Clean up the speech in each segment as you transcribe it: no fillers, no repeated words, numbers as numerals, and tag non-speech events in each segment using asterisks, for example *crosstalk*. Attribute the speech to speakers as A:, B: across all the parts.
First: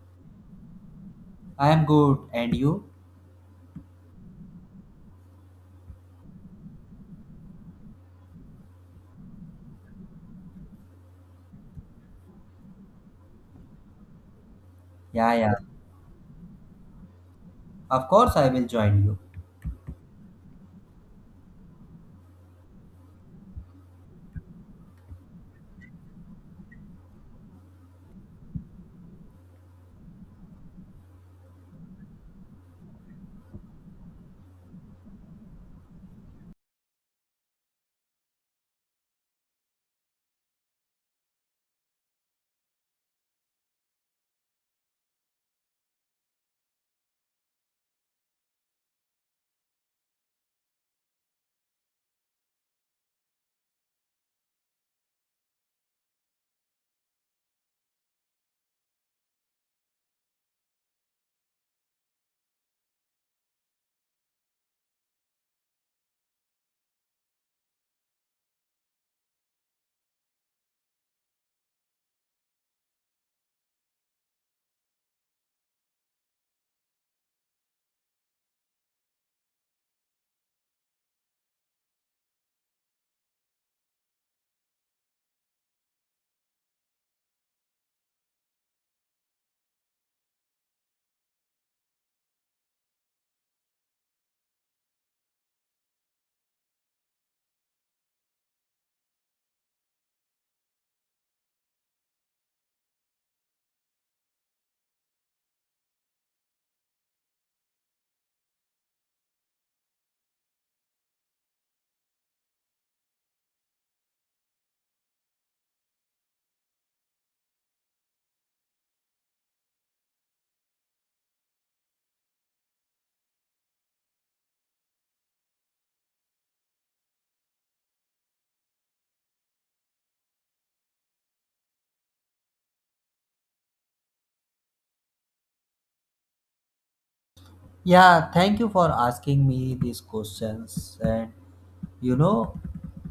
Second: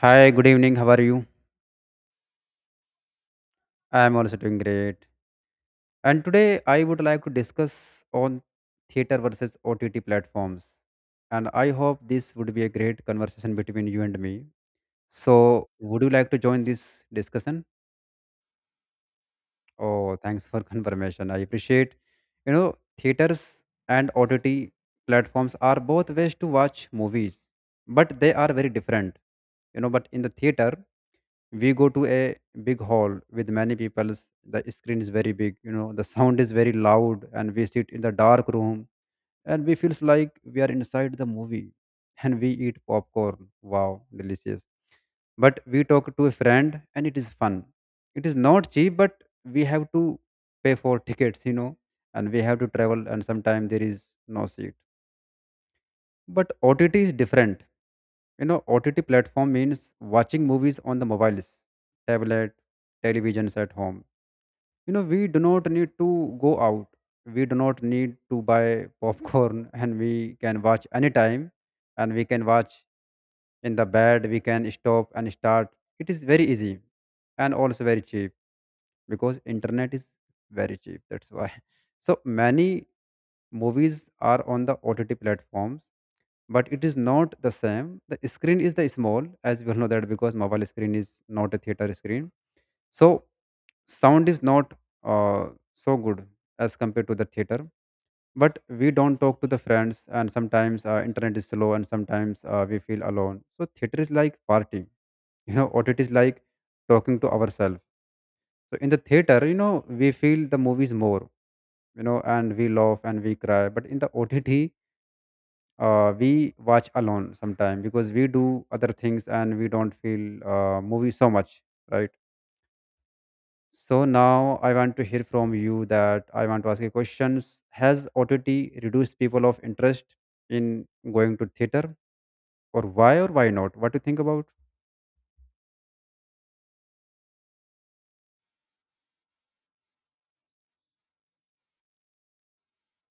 A: Hi, good evening. How are you?
B: I am good. And you?
A: I am also doing great. And today I would like to discuss on theater versus OTT platforms. And I hope this would be a great conversation between you and me.
B: Yeah, yeah.
A: So, would you like to join this discussion?
B: Of course, I will join you.
A: Oh, thanks for *laughs* confirmation. I appreciate. Theaters and OTT platforms are both ways to watch movies, but they are very different. But in the theater, we go to a big hall with many people. The screen is very big, the sound is very loud, and we sit in the dark room, and we feels like we are inside the movie, and we eat popcorn. Wow, delicious! But we talk to a friend, and it is fun. It is not cheap, but we have to pay for tickets. And we have to travel, and sometimes there is no seat. But OTT is different. OTT platform means watching movies on the mobiles, tablet, televisions at home. We do not need to go out. We do not need to buy popcorn *laughs* and we can watch anytime, and we can watch in the bed. We can stop and start. It is very easy, and also very cheap, because internet is very cheap. That's why. *laughs* So many movies are on the OTT platforms, but it is not the same. The screen is the small, as we all know that, because mobile screen is not a theater screen. So sound is not uh, so good as compared to the theater. But we don't talk to the friends, and sometimes internet is slow, and sometimes we feel alone. So theater is like party. You know what it is like? Talking to ourselves. So in the theater, we feel the movies more. And we laugh and we cry. But in the OTT, we watch alone sometime, because we do other things, and we don't feel movie so much, right? So now I want to hear from you, that I want to ask you questions. Has OTT reduced people of interest in going to theater? Or why, or why not? What do you think about?
B: Yeah, thank you for asking me these questions. And you know,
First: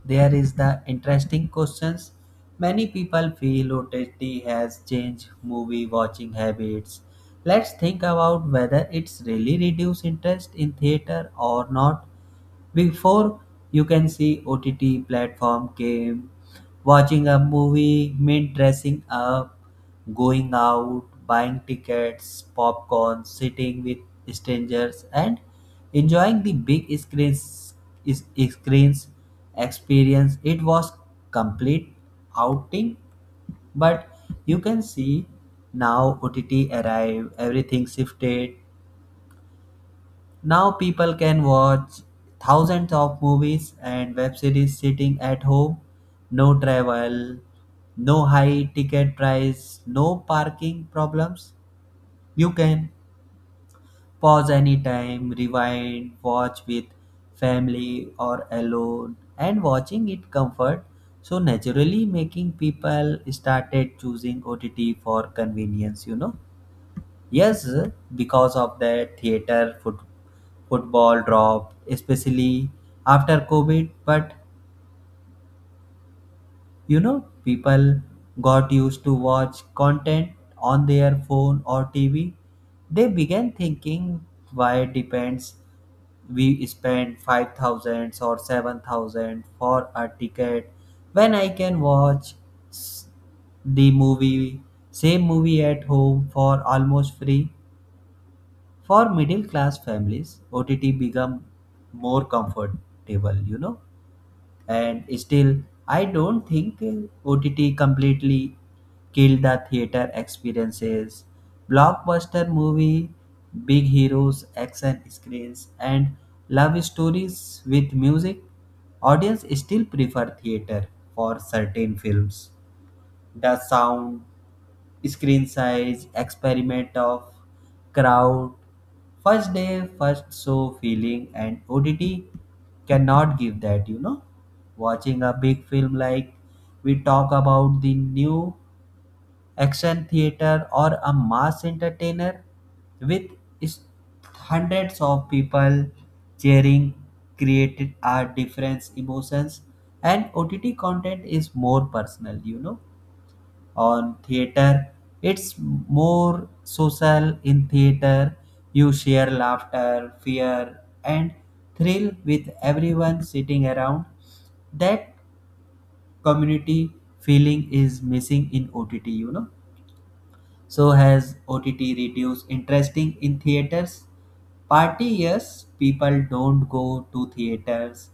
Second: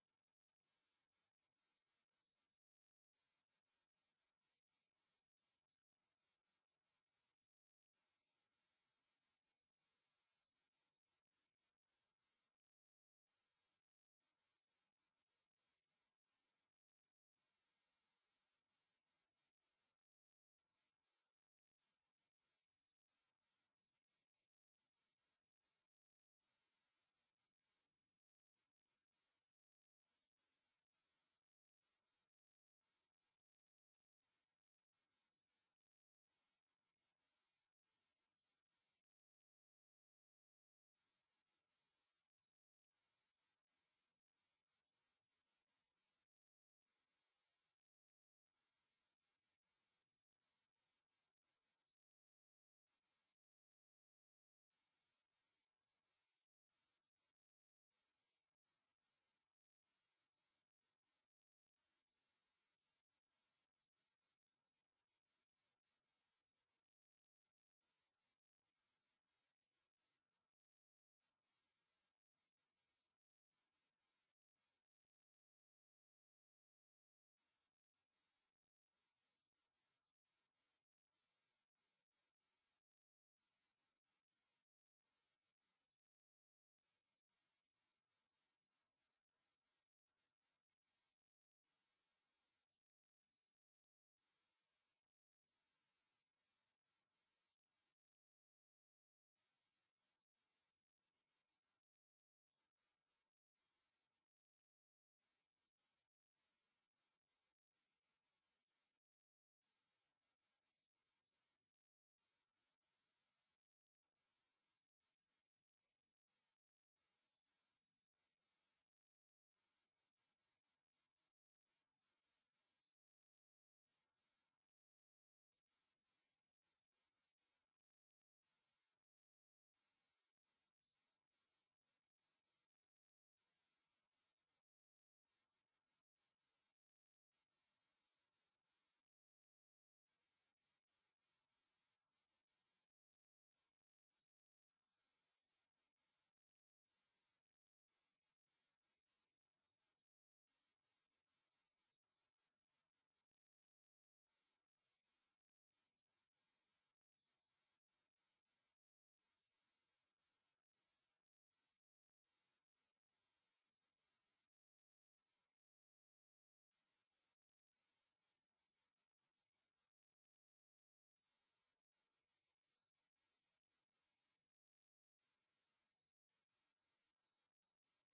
B: there is the interesting questions. Many people feel OTT has changed movie watching habits. Let's think about whether it's really reduced interest in theater or not. Before you can see OTT platform came, watching a movie meant dressing up, going out, buying tickets, popcorn, sitting with strangers, and enjoying the big screens. Is screens experience. It was complete outing but you can see now OTT arrived everything shifted now people can watch thousands of movies and web series sitting at home. No travel, no high ticket price, no parking problems. You can pause anytime, rewind, watch with family or alone and watching it comfort. So naturally making people started choosing OTT for convenience. Yes, because of that football dropped, especially after COVID. But people got used to watch content on their phone or TV. They began thinking why depends we spend 5,000 or 7,000 for a ticket when I can watch s- the movie same movie at home for almost free. For middle class families, OTT become more comfortable. And still, I don't think OTT completely killed the theater experiences. Blockbuster movie, big heroes, action screens, and love stories with music, audience still prefer theater for certain films. The sound, screen size, experiment of crowd, first day, first show feeling, and OTT cannot give that. Watching a big film like we talk about the new action theater or a mass entertainer with is- hundreds of people cheering created are different emotions and OTT content is more personal. On theater it's more social in theater you share laughter fear and thrill with everyone sitting around that community feeling is missing in OTT. So has OTT reduced interesting in theaters? Party yes, people don't go to theaters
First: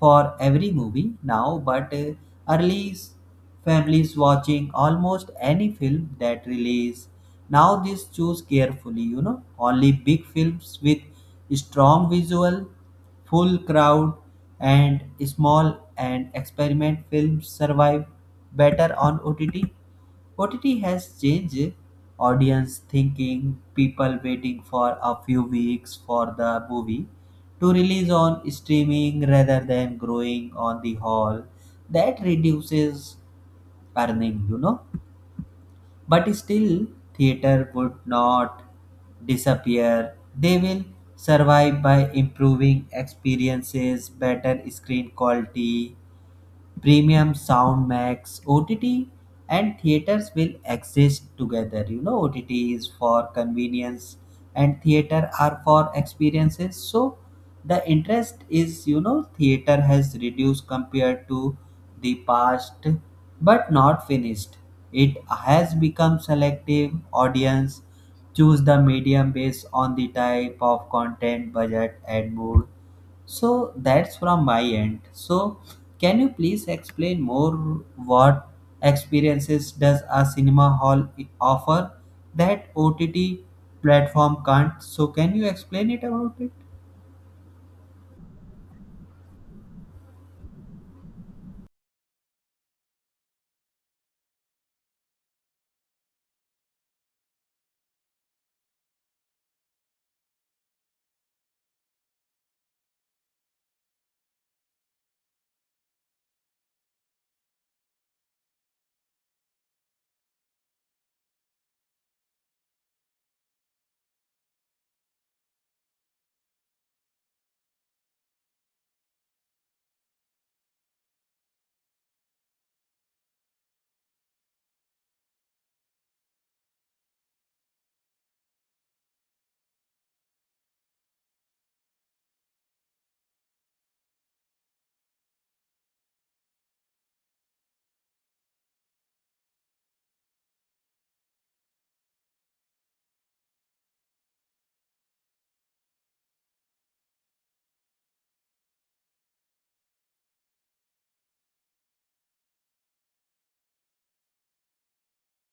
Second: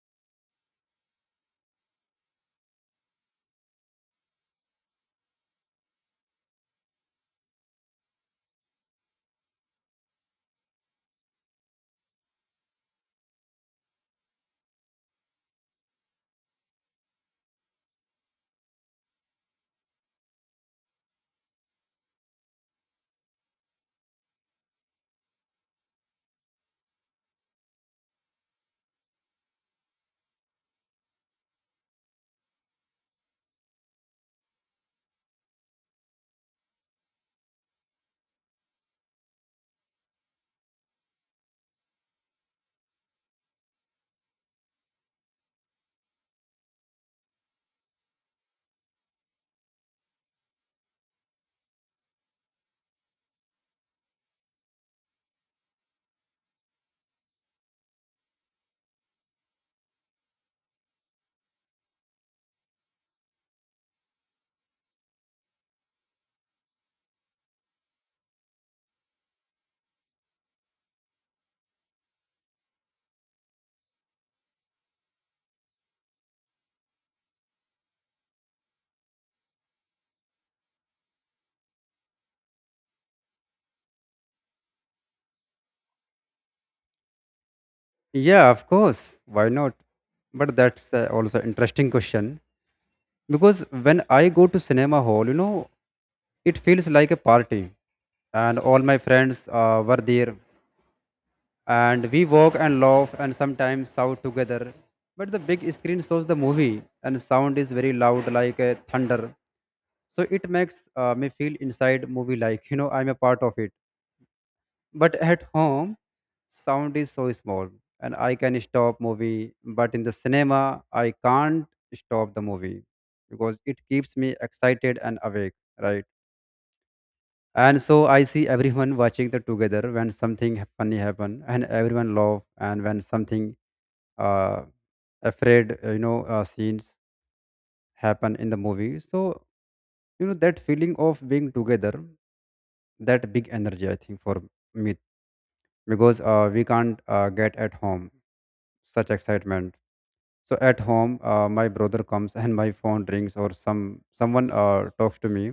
B: for every movie now, but early s- families watching almost any film that release. Now this choose carefully, only big films with strong visual, full crowd, and small and experiment films survive better on OTT. OTT has changed audience thinking, people waiting for a few weeks for the movie to release on streaming rather than growing on the hall. That reduces earning. But still, theater would not disappear. They will survive by improving experiences, better screen quality, premium sound max OTT and theaters will exist together. You know ott is for convenience and theater are for experiences so the interest is theater has reduced compared to the past but not finished it has become selective audience choose the medium based on the type of content budget and mood so that's from my end. So can you please explain more what experiences does a cinema hall offer that OTT platform can't? So can you explain it about it?
A: Yeah, of course, why not? But that's also interesting question, because when I go to cinema hall, it feels like a party, and all my friends were there, and we walk and laugh and sometimes shout together. But the big screen shows the movie, and sound is very loud, like a thunder. So it makes me feel inside movie, like I'm a part of it. But at home, sound is so small, and I can stop movie. But in the cinema, I can't stop the movie, because it keeps me excited and awake, right? And so I see everyone watching the together, when something funny happen, and everyone laugh, and when something uh, afraid you know scenes happen in the movie. So that feeling of being together, that big energy, I think, for me, because we can't get at home such excitement. So at home, my brother comes, and my phone rings, or someone talks to me.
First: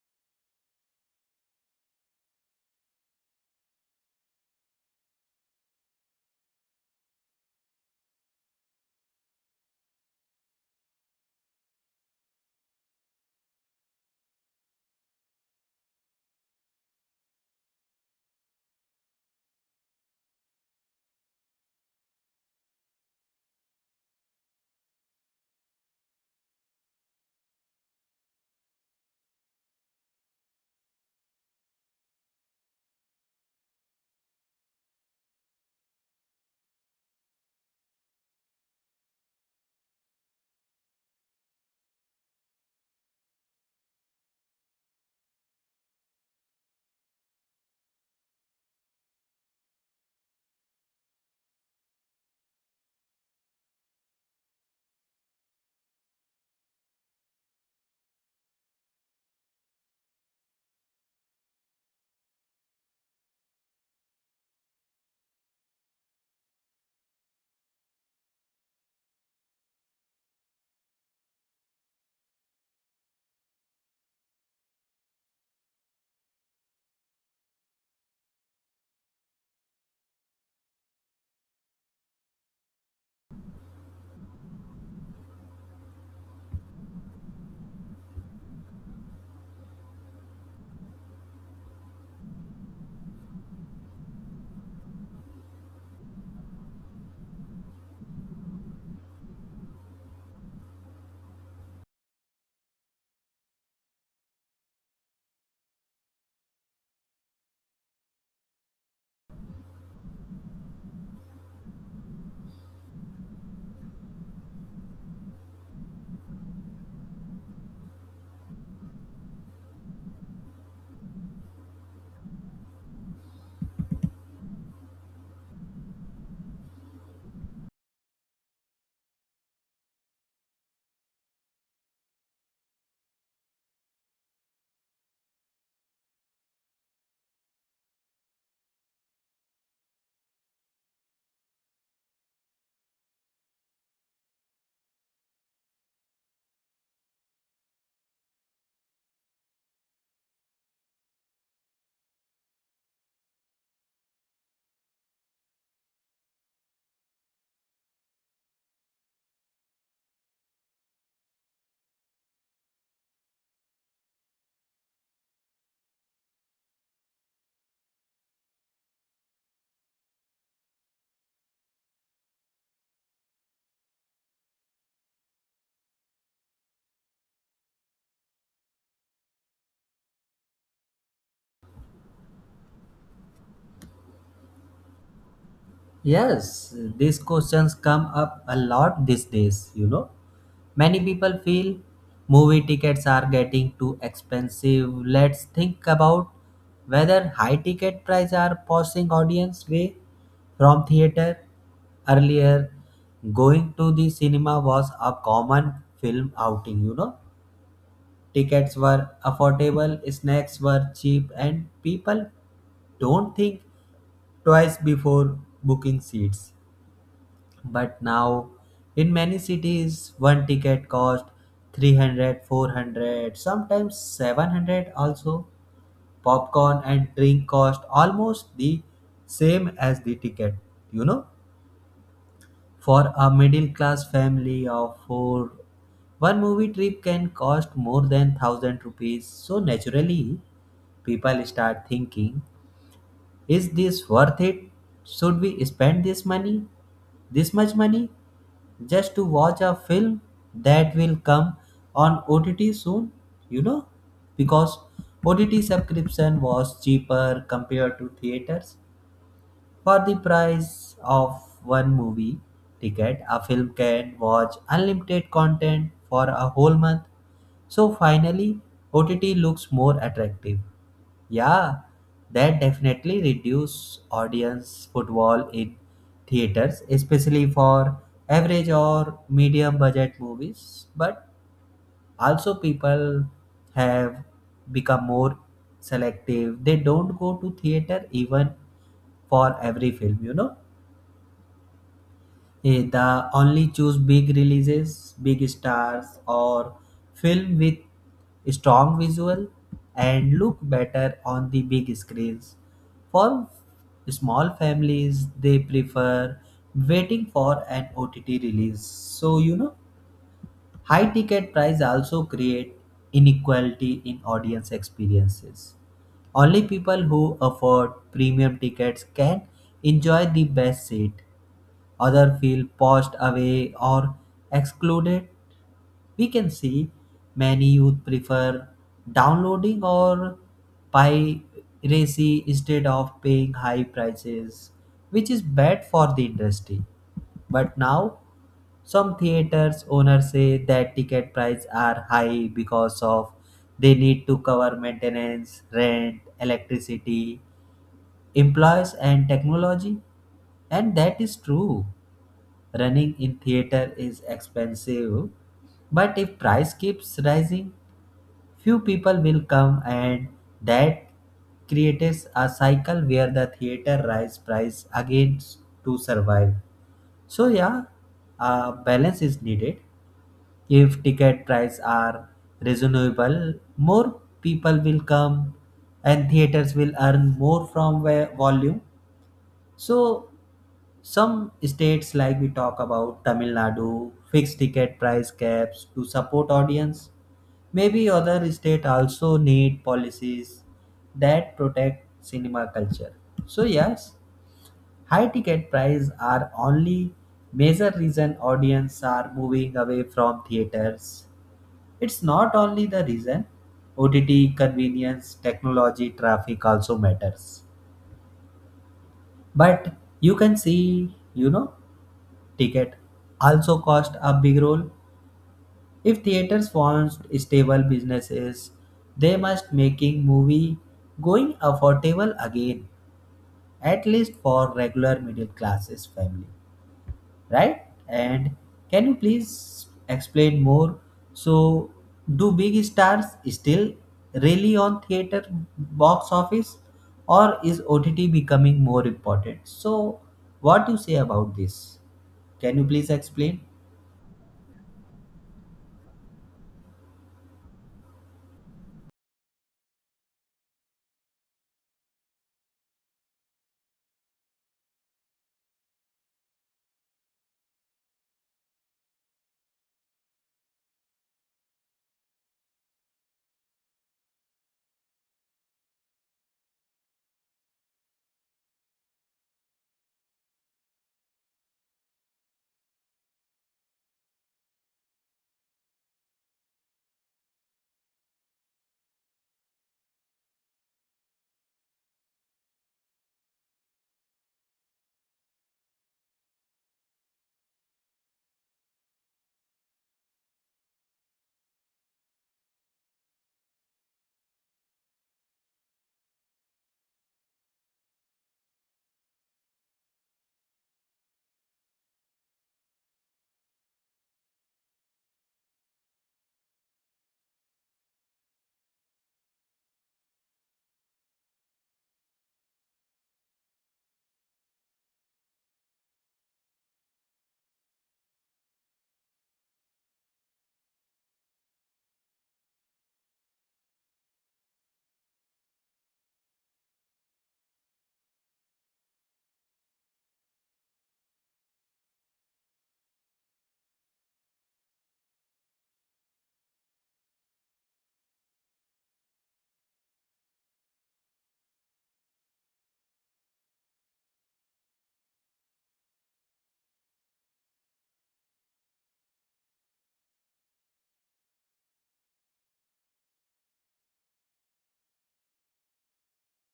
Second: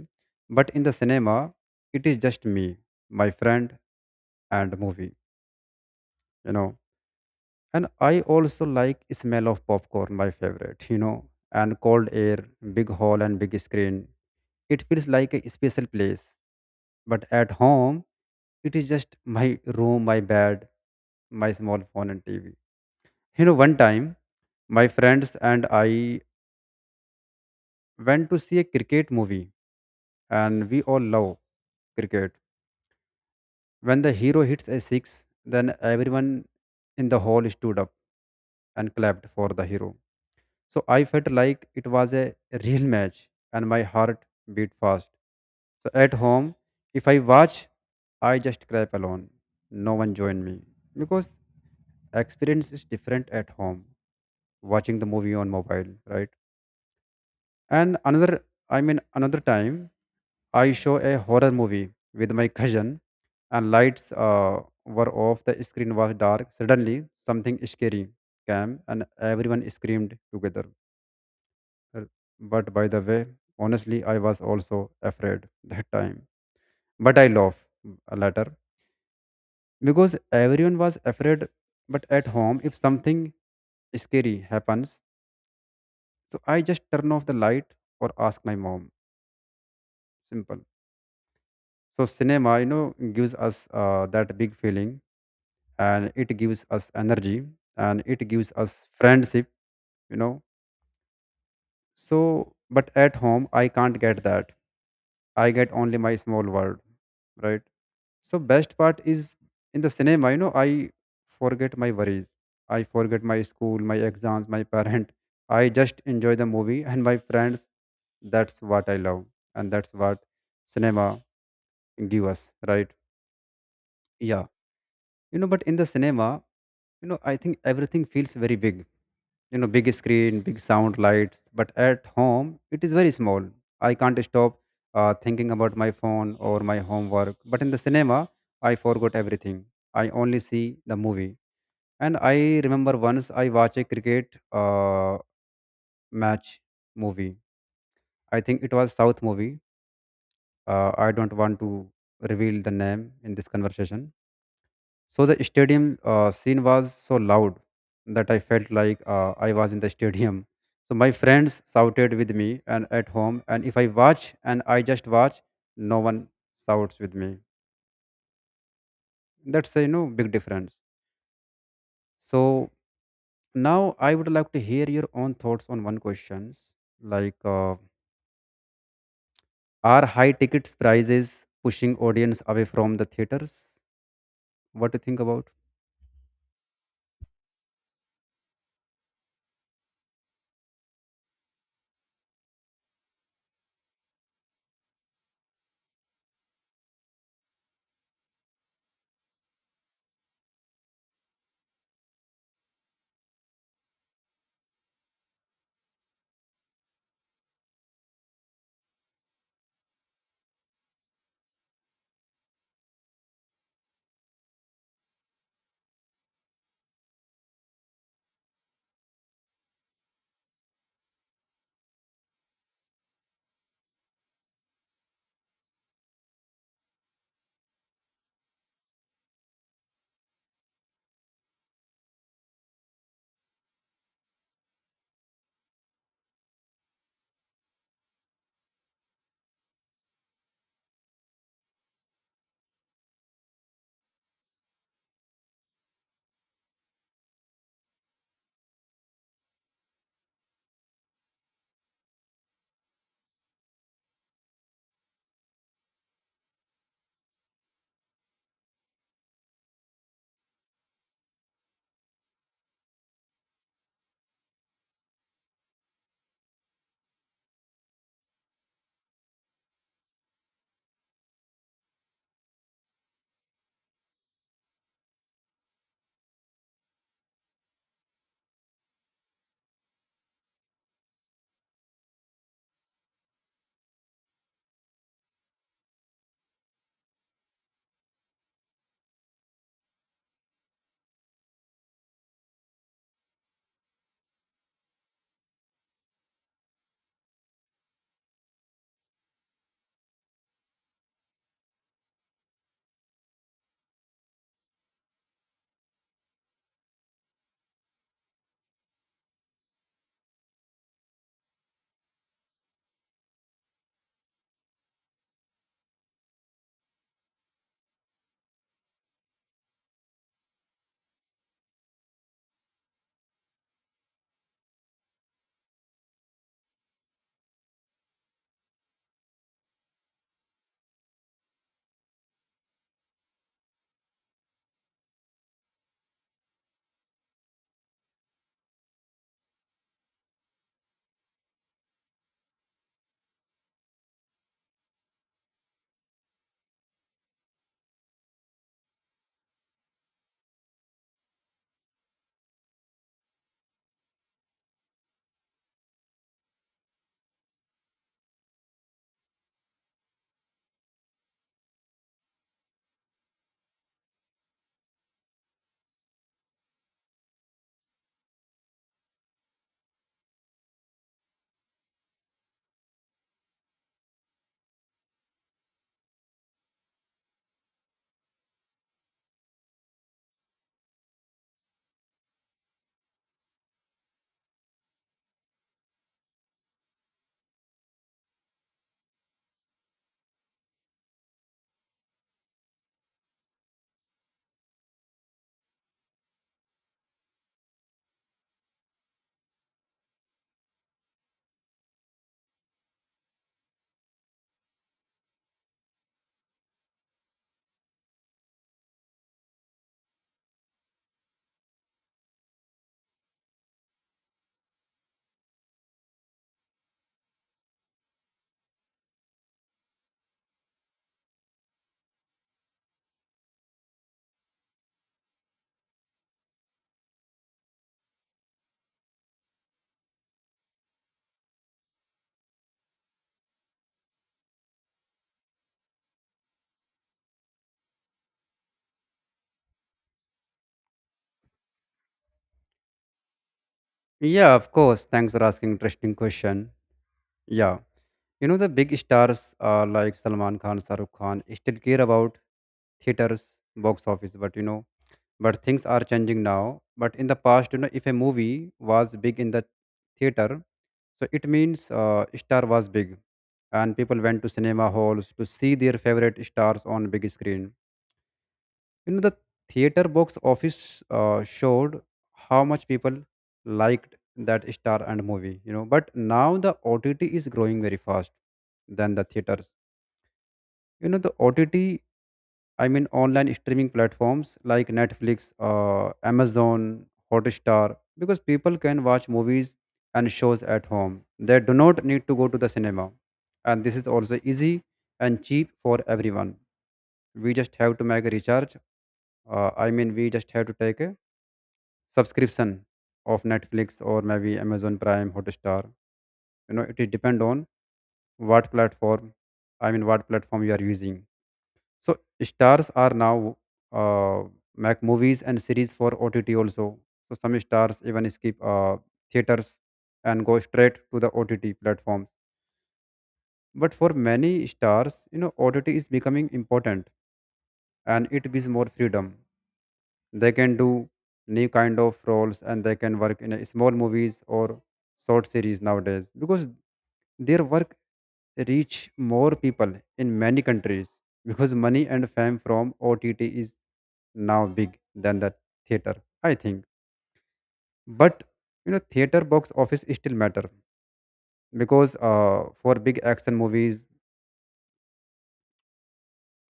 A: But in the cinema, it is just me, my friend, and movie. you know and I also like smell of popcorn, my favorite. And cold air, big hall, and big screen. It feels like a special place. But at home, it is just my room, my bed, my small phone, and TV. One time, my friends and I went to see a cricket movie, and we all love cricket. When the hero hits a six, then everyone in the hall stood up and clapped for the hero. So I felt like it was a real match, and my heart beat fast. So at home, if I watch, I just clap alone. No one join me, because experience is different at home watching the movie on mobile, right? And I mean, another time I show a horror movie with my cousin, and lights were off. The screen was dark. Suddenly, something scary came, and everyone screamed together. R- But by the way, honestly, I was also afraid that time. But I laugh later, because everyone was afraid. But at home, if something scary happens, so I just turn off the light or ask my mom. Simple. So cinema, gives us that big feeling, and it gives us energy, and it gives us friendship. You know. So, but at home, I can't get that. I get only my small world, right? So best part is, in the cinema, I forget my worries. I forget my school, my exams, my *laughs* parent. I just enjoy the movie and my friends. That's what I love. And that's what cinema give us, right? Yeah. But in the cinema, I think everything feels very big. Big screen, big sound, lights. But at home, it is very small. I can't stop thinking about my phone or my homework. But in the cinema, I forgot everything. I only see the movie. And I remember, once I watched a cricket uh, match movie. I think it was south movie. I don't want to reveal the name in this conversation. So the stadium scene was so loud, that I felt like I was in the stadium. So my friends shouted with me, and at home, and if I watch, and I just watch, no one shouts with me. That's a, big difference. So now I would like to hear your own thoughts on one question, like are high tickets prices pushing audience away from the theaters? What do you think about?
B: Yes, these questions come up a lot these days. Many people feel movie tickets are getting too expensive. Let's think about whether high ticket prices are pushing audience away from theater. Earlier, going to the cinema was a common film outing. Tickets were affordable, snacks were cheap, and people don't think twice before booking seats. But now, in many cities, one ticket costs 300, 400, sometimes 700 also. Popcorn and drink cost almost the same as the ticket, you know. For a middle class family of four, one movie trip can cost more than 1000 rupees. So naturally, people start thinking, is this worth it? Should we spend this money? This much money? Just to watch a film that will come on OTT soon, you know, because OTT subscription was cheaper compared to theaters. For the price of one movie ticket, a film can watch unlimited content for a whole month. So finally, OTT looks more attractive. Yeah, that definitely reduce audience footfall in theaters, especially for average or medium budget movies. But also people have become more selective they don't go to theater even for every film. They only choose big releases big stars or film with strong visual and look better on the big screens for small families they prefer waiting for an OTT release so high ticket price also create inequality in audience experiences. Only people who afford premium tickets can enjoy the best seat. Others feel pushed away or excluded. We can see many youth prefer downloading or piracy instead of paying high prices, which is bad for the industry. But now some theaters owners say that ticket prices are high because of they need to cover maintenance, rent, electricity, employees and technology. And that is true. Running in theater is expensive, but if price keeps rising, few people will come and that creates a cycle where the theater rise price again to survive. So yeah, a balance is needed. If ticket prices are reasonable, more people will come and theaters will earn more from volume. So some states like we talk about Tamil Nadu fix ticket price caps to support audience. Maybe other state also need policies that protect cinema culture. So yes, high ticket prices are only major reason audience are moving away from theaters it's not only the reason. OTT, convenience, technology, traffic also matters. But you can see, ticket also cost a big role. If theaters want stable businesses, they must making movie going affordable again, at least for regular middle classes family, right? And can you please explain more? So, do big stars still really on theater box office, or is OTT becoming more important? So, what you say about this? Can you please explain?
A: Yeah, of course. Thanks for asking interesting question. Yeah. The big stars like Salman Khan, Saruk Khan still care about theaters, box office, but things are changing now. But in the past, if a movie was big in the theater, so it means star was big, and people went to cinema halls to see their favorite stars on big screen. The theater box office showed how much people liked that star and movie. But now the OTT is growing very fast than the theaters. The OTT, I mean, online streaming platforms like Netflix, Amazon, Hotstar, because people can watch movies and shows at home. They do not need to go to the cinema, and this is also easy and cheap for everyone. We just have to make a recharge, I mean, we just have to take a subscription of Netflix, or maybe Amazon Prime, Hotstar. It is depend on what platform, I mean, what platform you are using. So stars are now uh, make movies and series for OTT also. So some stars even skip theaters and go straight to the OTT platforms. But for many stars, OTT is becoming important, and it gives more freedom. They can do new kind of roles, and they can work in a small movies or short series nowadays, because their work reach more people in many countries, because money and fame from OTT is now big than the theater, I think. But theater box office still matter, because for big action movies,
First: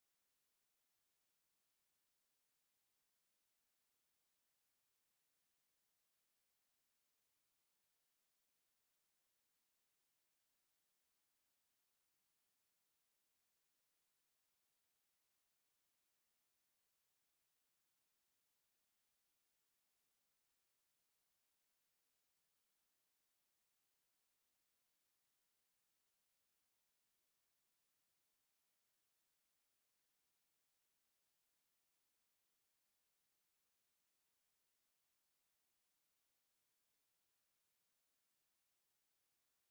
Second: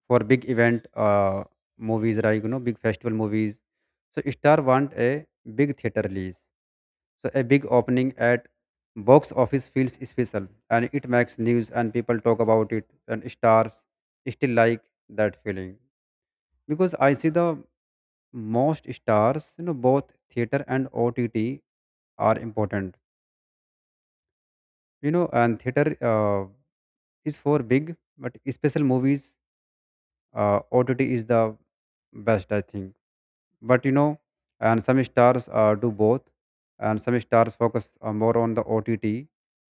A: for big event movies, right? Big festival movies. So star want a big theater release. So a big opening at box office feels special, and it makes news, and people talk about it, and stars still like that feeling. Because I see the most stars, both theater and OTT are important. And theater uh, is for big but special movies. OTT is the best, I think. But and some stars do both, and some stars focus more on the OTT.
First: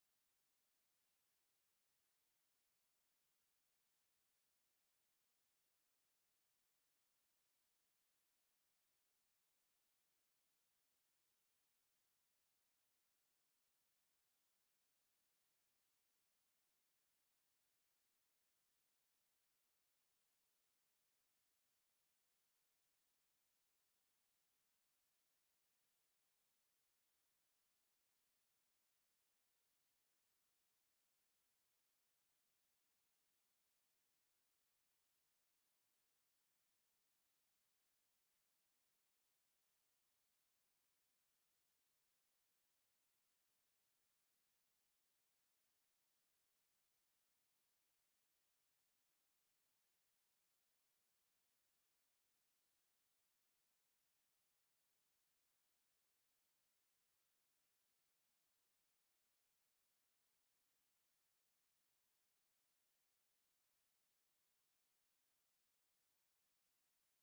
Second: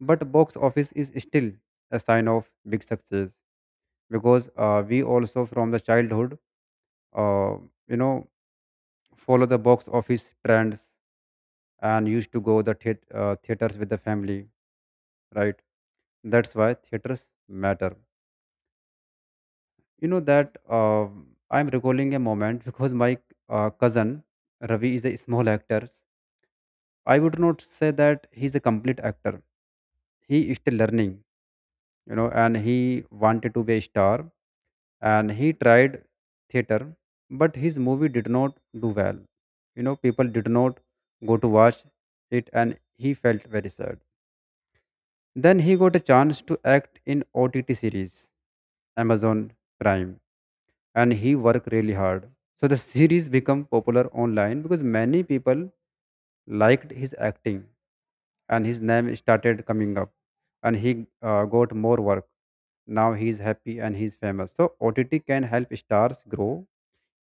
A: But box office is still a sign of big success, because we also from the childhood, uh, you know follow the box office trends, and used to go the theaters with the family, right? That's why theaters matter. You know that I'm recalling a moment, because my cousin Ravi is a small actor. I would not say that he's a complete actor. He is still learning, and he wanted to be a star, and he tried theater, but his movie did not do well. People did not go to watch it, and he felt very sad. Then he got a chance to act in OTT series, Amazon Prime, and he worked really hard. So the series became popular online, because many people liked his acting, and his name started coming up, and he got more work. Now he is happy and he is famous. So OTT can help stars grow.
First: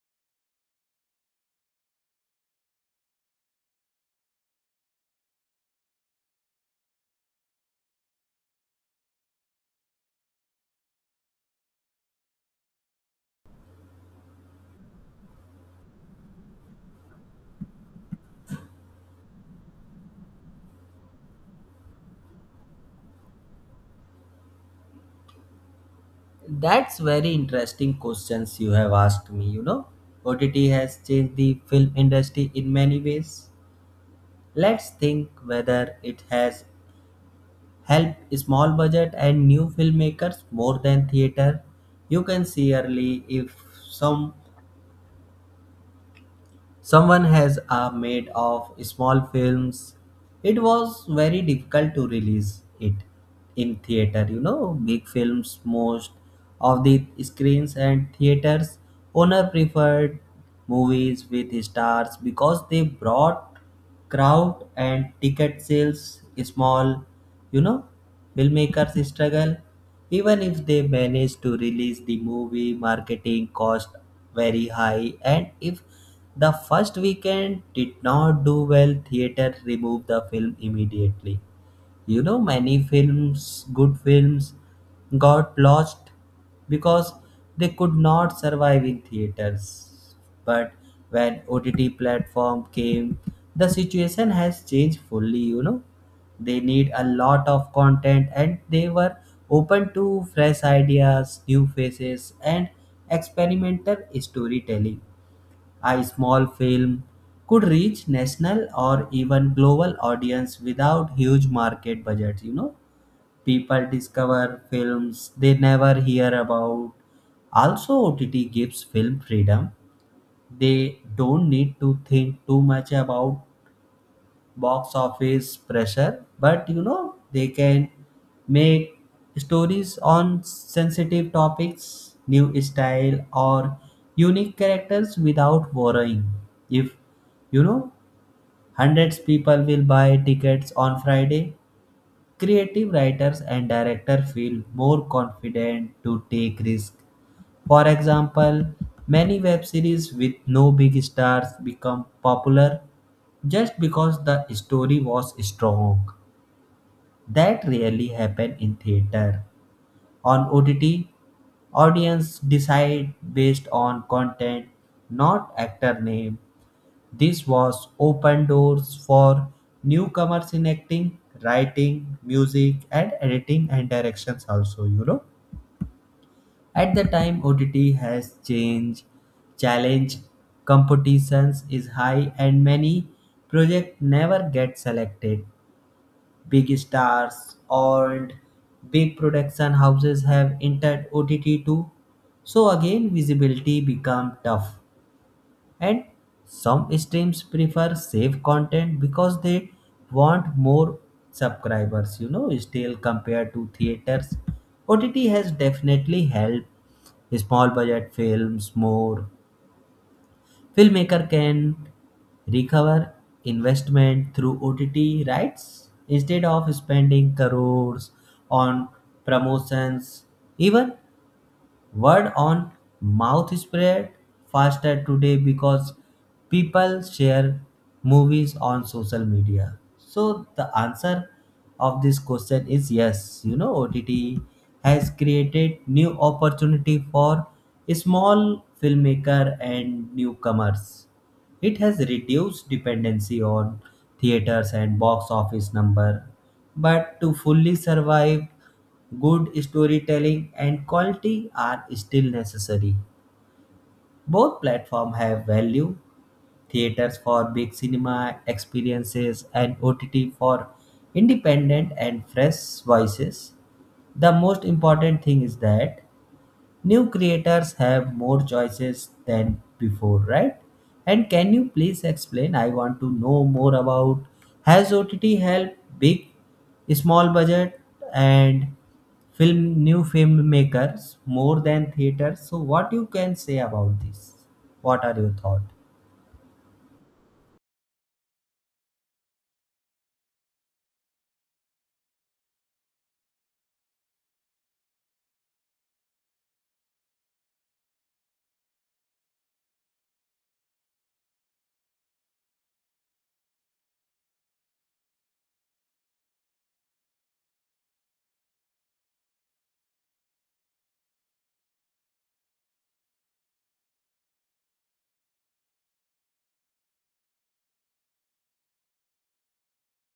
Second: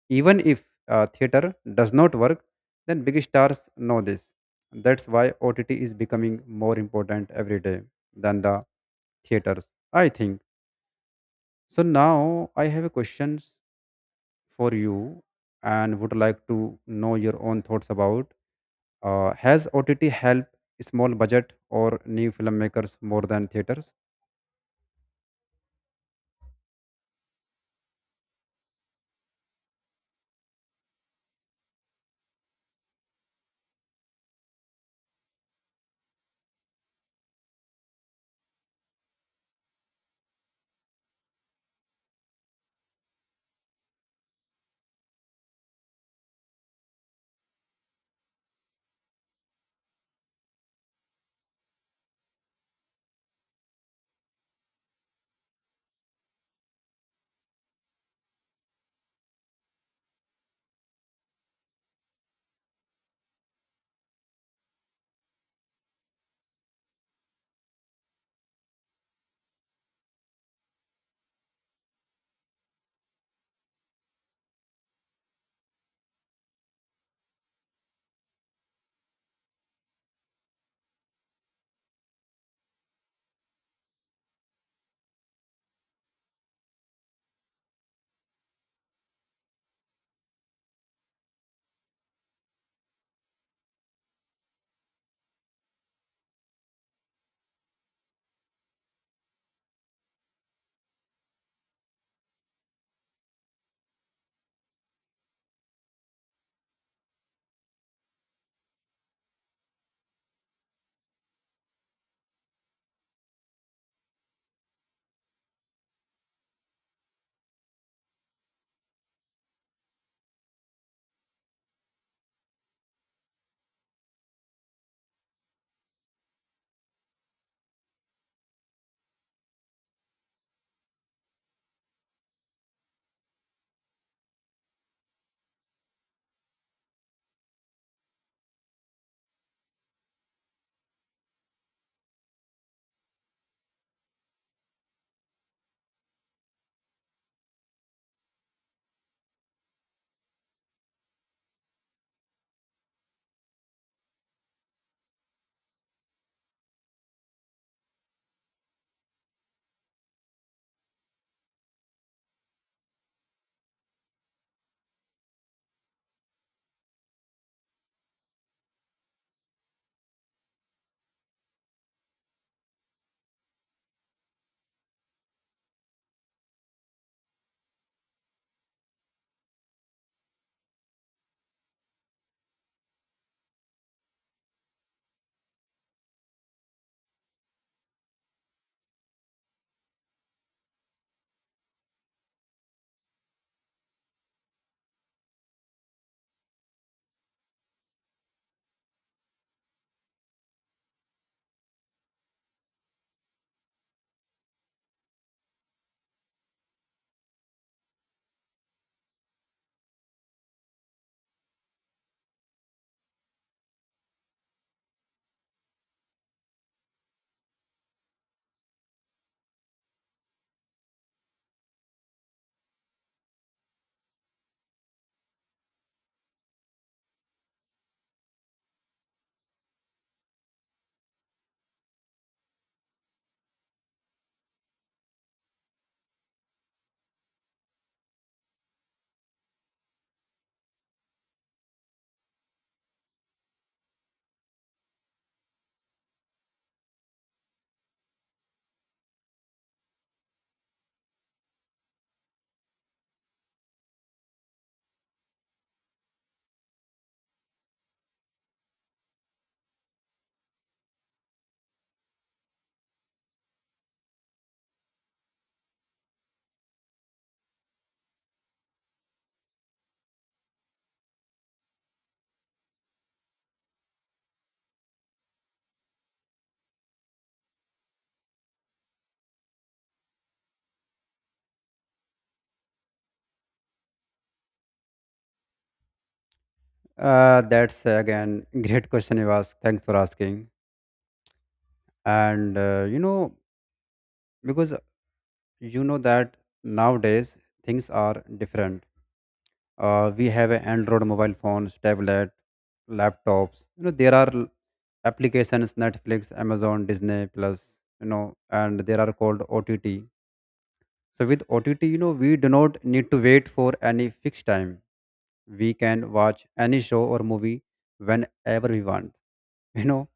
A: Even if theater does not work, then big stars know this. That's why OTT is becoming more important every day than the theaters, I think. So now I have a question for you and would like to know your own thoughts about. Has OTT helped small budget or new filmmakers more than theaters?
B: That's very interesting questions you have asked me. OTT has changed the film industry in many ways. Let's think whether it has help small budget and new filmmakers more than theater you can see early if some someone has a made of small films it was very difficult to release it in theater big films most of the screens and theaters owner preferred movies with stars because they brought crowd and ticket sales small you know filmmakers struggle even if they manage to release the movie marketing cost very high and if the first weekend did not do well theater remove the film immediately many films good films got lost because they could not survive in theaters but when OTT platform came the situation has changed fully they need a lot of content and they were open to fresh ideas new faces and experimental storytelling a small film could reach national or even global audience without huge market budgets. People discover films they never hear about. Also, OTT gives film freedom. They don't need to think too much about box office pressure, but they can make stories on sensitive topics, new style, or unique characters without worrying. If you know, hundreds people will buy tickets on Friday. Creative writers and director feel more confident to take risks. For example, many web series with no big stars become popular just because the story was strong. That rarely happened in theater. On OTT, audience decide based on content, not actor name. This was open doors for newcomers in acting, writing, music, and editing and directions also. At the time, OTT has changed, challenge, competitions is high, and many project never get selected big stars and big production houses have entered OTT too. So again visibility become tough and some streams prefer safe content because they want more subscribers, still compared to theaters. OTT has definitely helped small budget films more filmmaker can recover investment through OTT rights instead of spending crores on promotions. Even Word on mouth spread faster today because people share movies on social media. So the answer of this question is yes. OTT has created new opportunity for small filmmaker and newcomers. It has reduced dependency on theaters and box office number, but to fully survive good storytelling and quality are still necessary. Both platforms have value theaters for big cinema experiences and OTT for independent and fresh voices. The most important thing is that new creators have more choices than before right and can you please explain I want to know more about has OTT helped big small budget and film new filmmakers more than theaters so what you can say about this what are your thoughts.
A: That's again *laughs* great question you ask. Thanks for asking. And you know because you know that nowadays things are different. We have a Android mobile phones, tablet, laptops. You know there are applications Netflix, Amazon, Disney Plus. You know and there are called OTT. So with OTT, you know, we do not need to wait for any fixed time. We can watch any show or movie whenever we want, *laughs* you know,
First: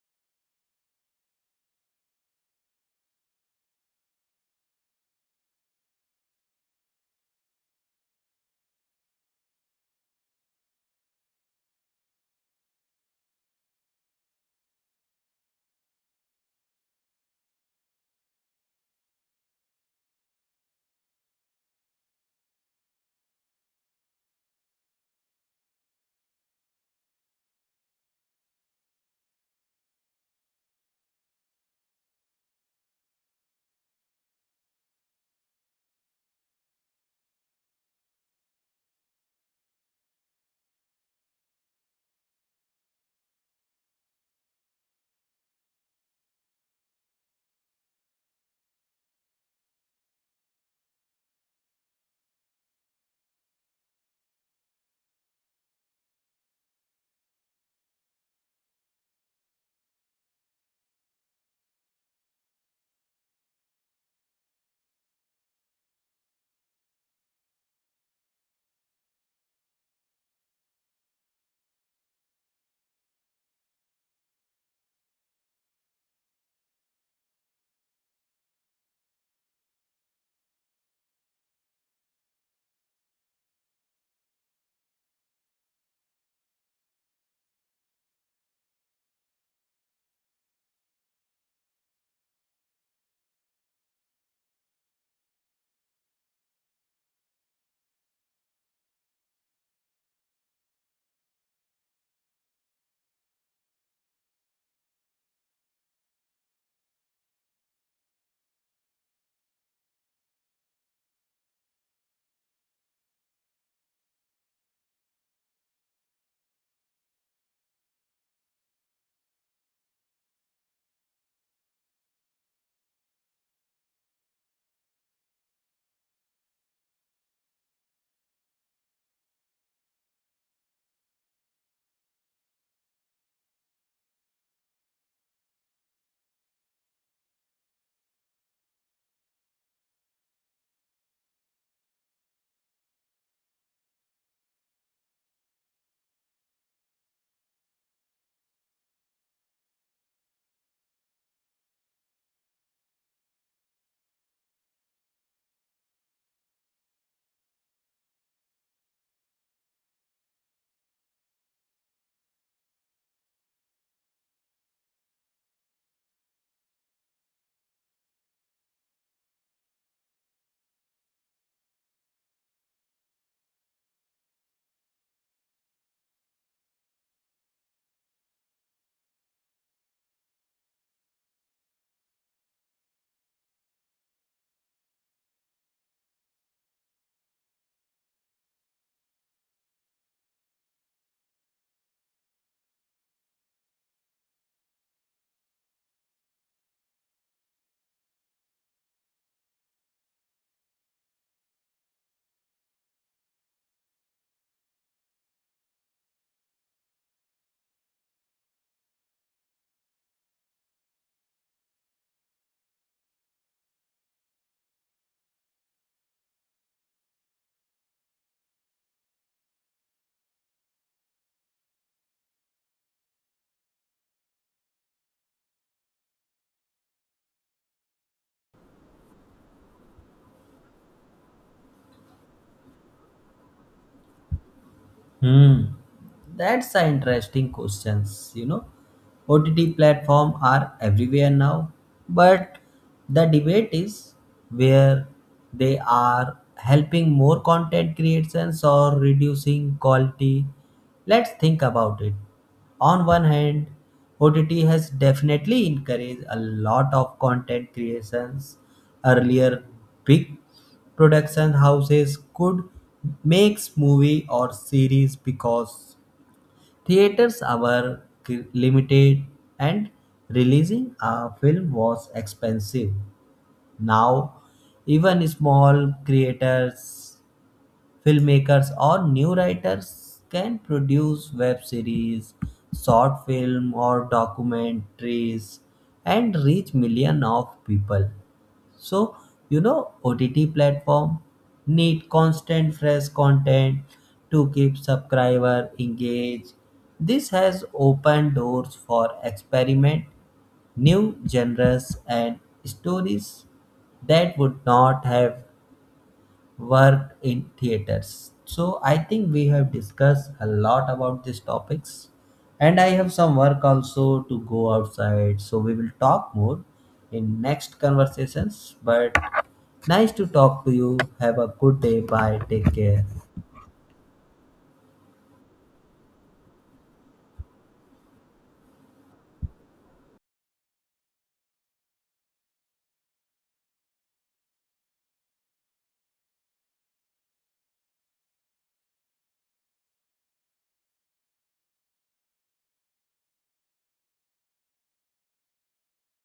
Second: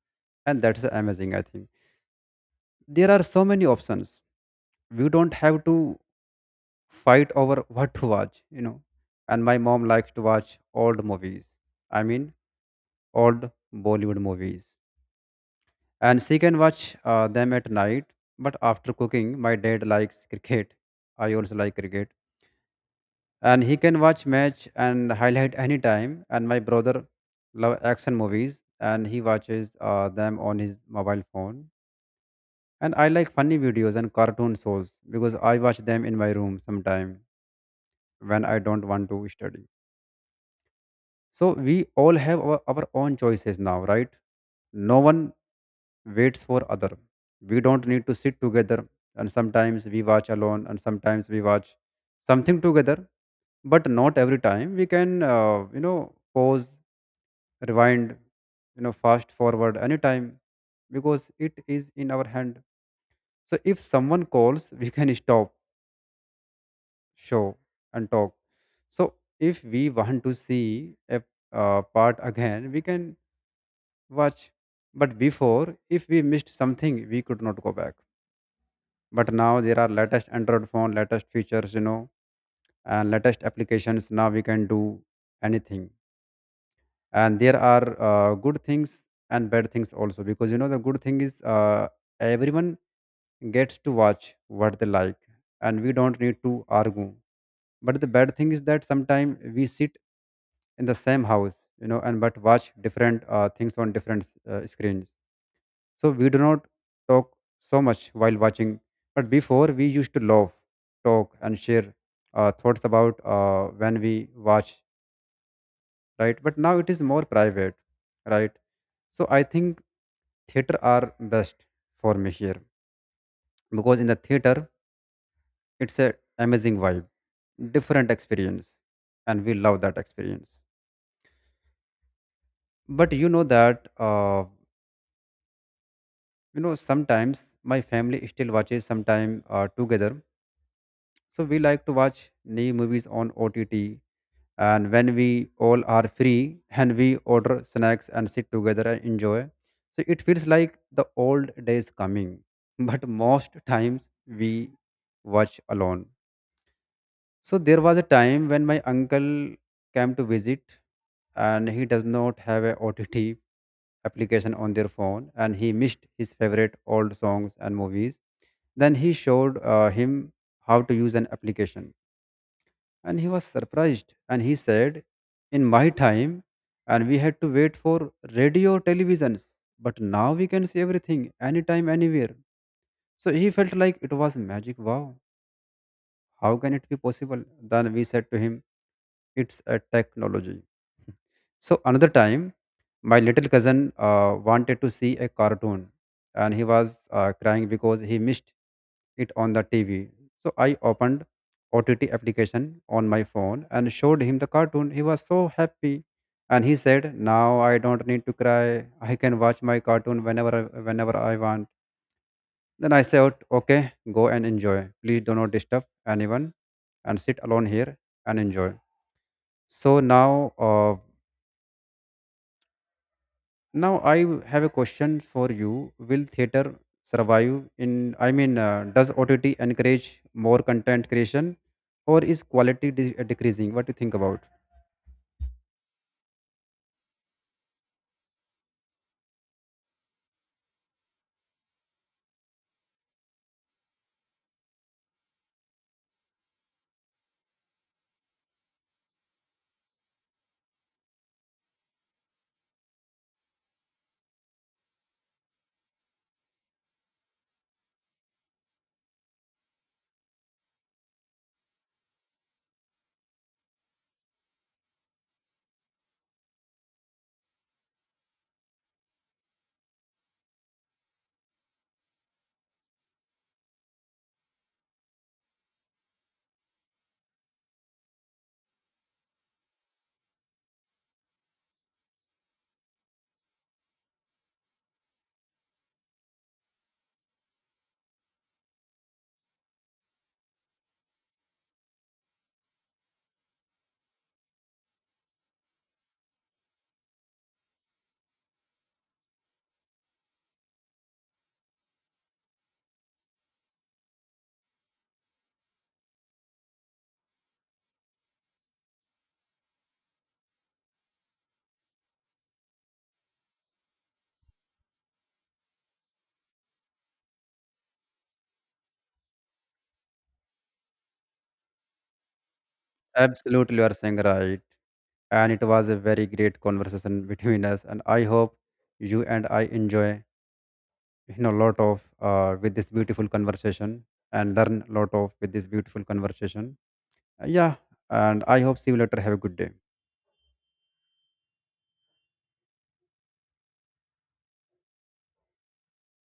A: and that's amazing, I think. There are so many options. We don't have to fight over *laughs* what to watch. And my mom likes to watch old movies. I mean, old Bollywood movies. And she can watch them at night. But after cooking, my dad likes *laughs* cricket. I also like cricket, and he can watch match and highlight anytime. And my brother love action movies, and he watches them on his mobile phone. And I like funny videos and cartoon shows because I watch them in my room sometime when I don't want to study. So we all have our own choices now, right? No one waits for other. We don't need to sit together, and sometimes we watch alone and sometimes we watch something together. But not every time, we can pause, rewind, you know, fast forward anytime because it is in our hand. So if someone calls, we can stop show and talk. So if we want to see a part again, we can watch. But before, if we missed something, we could not go back. But now there are latest android phone, latest features, you know, and latest applications. Now we can do anything. And there are good things and bad things also because, you know, the good thing is, everyone gets to watch what they like and we don't need to argue. But the bad thing is that sometimes we sit in the same house, you know, and but watch different things on different screens. So we do not talk so much while watching. But before, we used to laugh, talk and share thoughts about when we watch, right? But now it is more private, right? So I think theater are best for me here because in the theater, it's a amazing vibe, different experience, and we love that experience. But you know that sometimes my family still watches sometime together. So we like to watch new movies on OTT, and when we all are free, and we order snacks and sit together and enjoy. So it feels like the old days coming *laughs* but most times we watch alone. So there was a time when my uncle came to visit, and he does not have a OTT application on their phone, and he missed his favorite old songs and movies. Then he showed him how to use an application, and he was surprised. And he said, in my time, and we had to wait for radio televisions, but now we can see everything anytime anywhere. So he felt like it was magic. Wow, how can it be possible? Then we said to him, it's a technology. *laughs* So another time, my little cousin wanted to see a cartoon, and he was crying because he missed it on the TV. So I opened OTT application on my phone and showed him the cartoon. He was so happy, and he said, "Now I don't need to cry. I can watch my cartoon whenever whenever I want." Then I said, "Okay, go and enjoy. Please do not disturb anyone and sit alone here and enjoy." So now, uh, Now I have a question for you. Will theater survive in? I mean, does OTT encourage more content creation, or is quality decreasing? What do you think about?
B: Hmm. That's an interesting questions. OTT platform are everywhere now, but the debate is where they are helping more content creations or reducing quality. Let's think about it. On one hand, OTT has definitely encouraged a lot of content creations. Earlier, big production houses could make movie or series because theaters were limited and releasing a film was expensive. Now, even small creators, filmmakers, or new writers can produce web series, short film, or documentaries and reach millions of people. So, OTT platform need constant fresh content to keep subscriber engaged. This has opened doors for experiment, new genres and stories that would not have work in theaters. So I think we have discussed a lot about these topics and I have some work also to go outside. So we will talk more in next conversations but nice to talk to you. Have a good day. Bye. Take care.
A: Absolutely, you are saying right. And it was a very great conversation *laughs* between us. And I hope you and I enjoy, you know, lot of with this beautiful conversation and learn a lot of with this beautiful conversation. Yeah, and I hope see you later. Have a good day.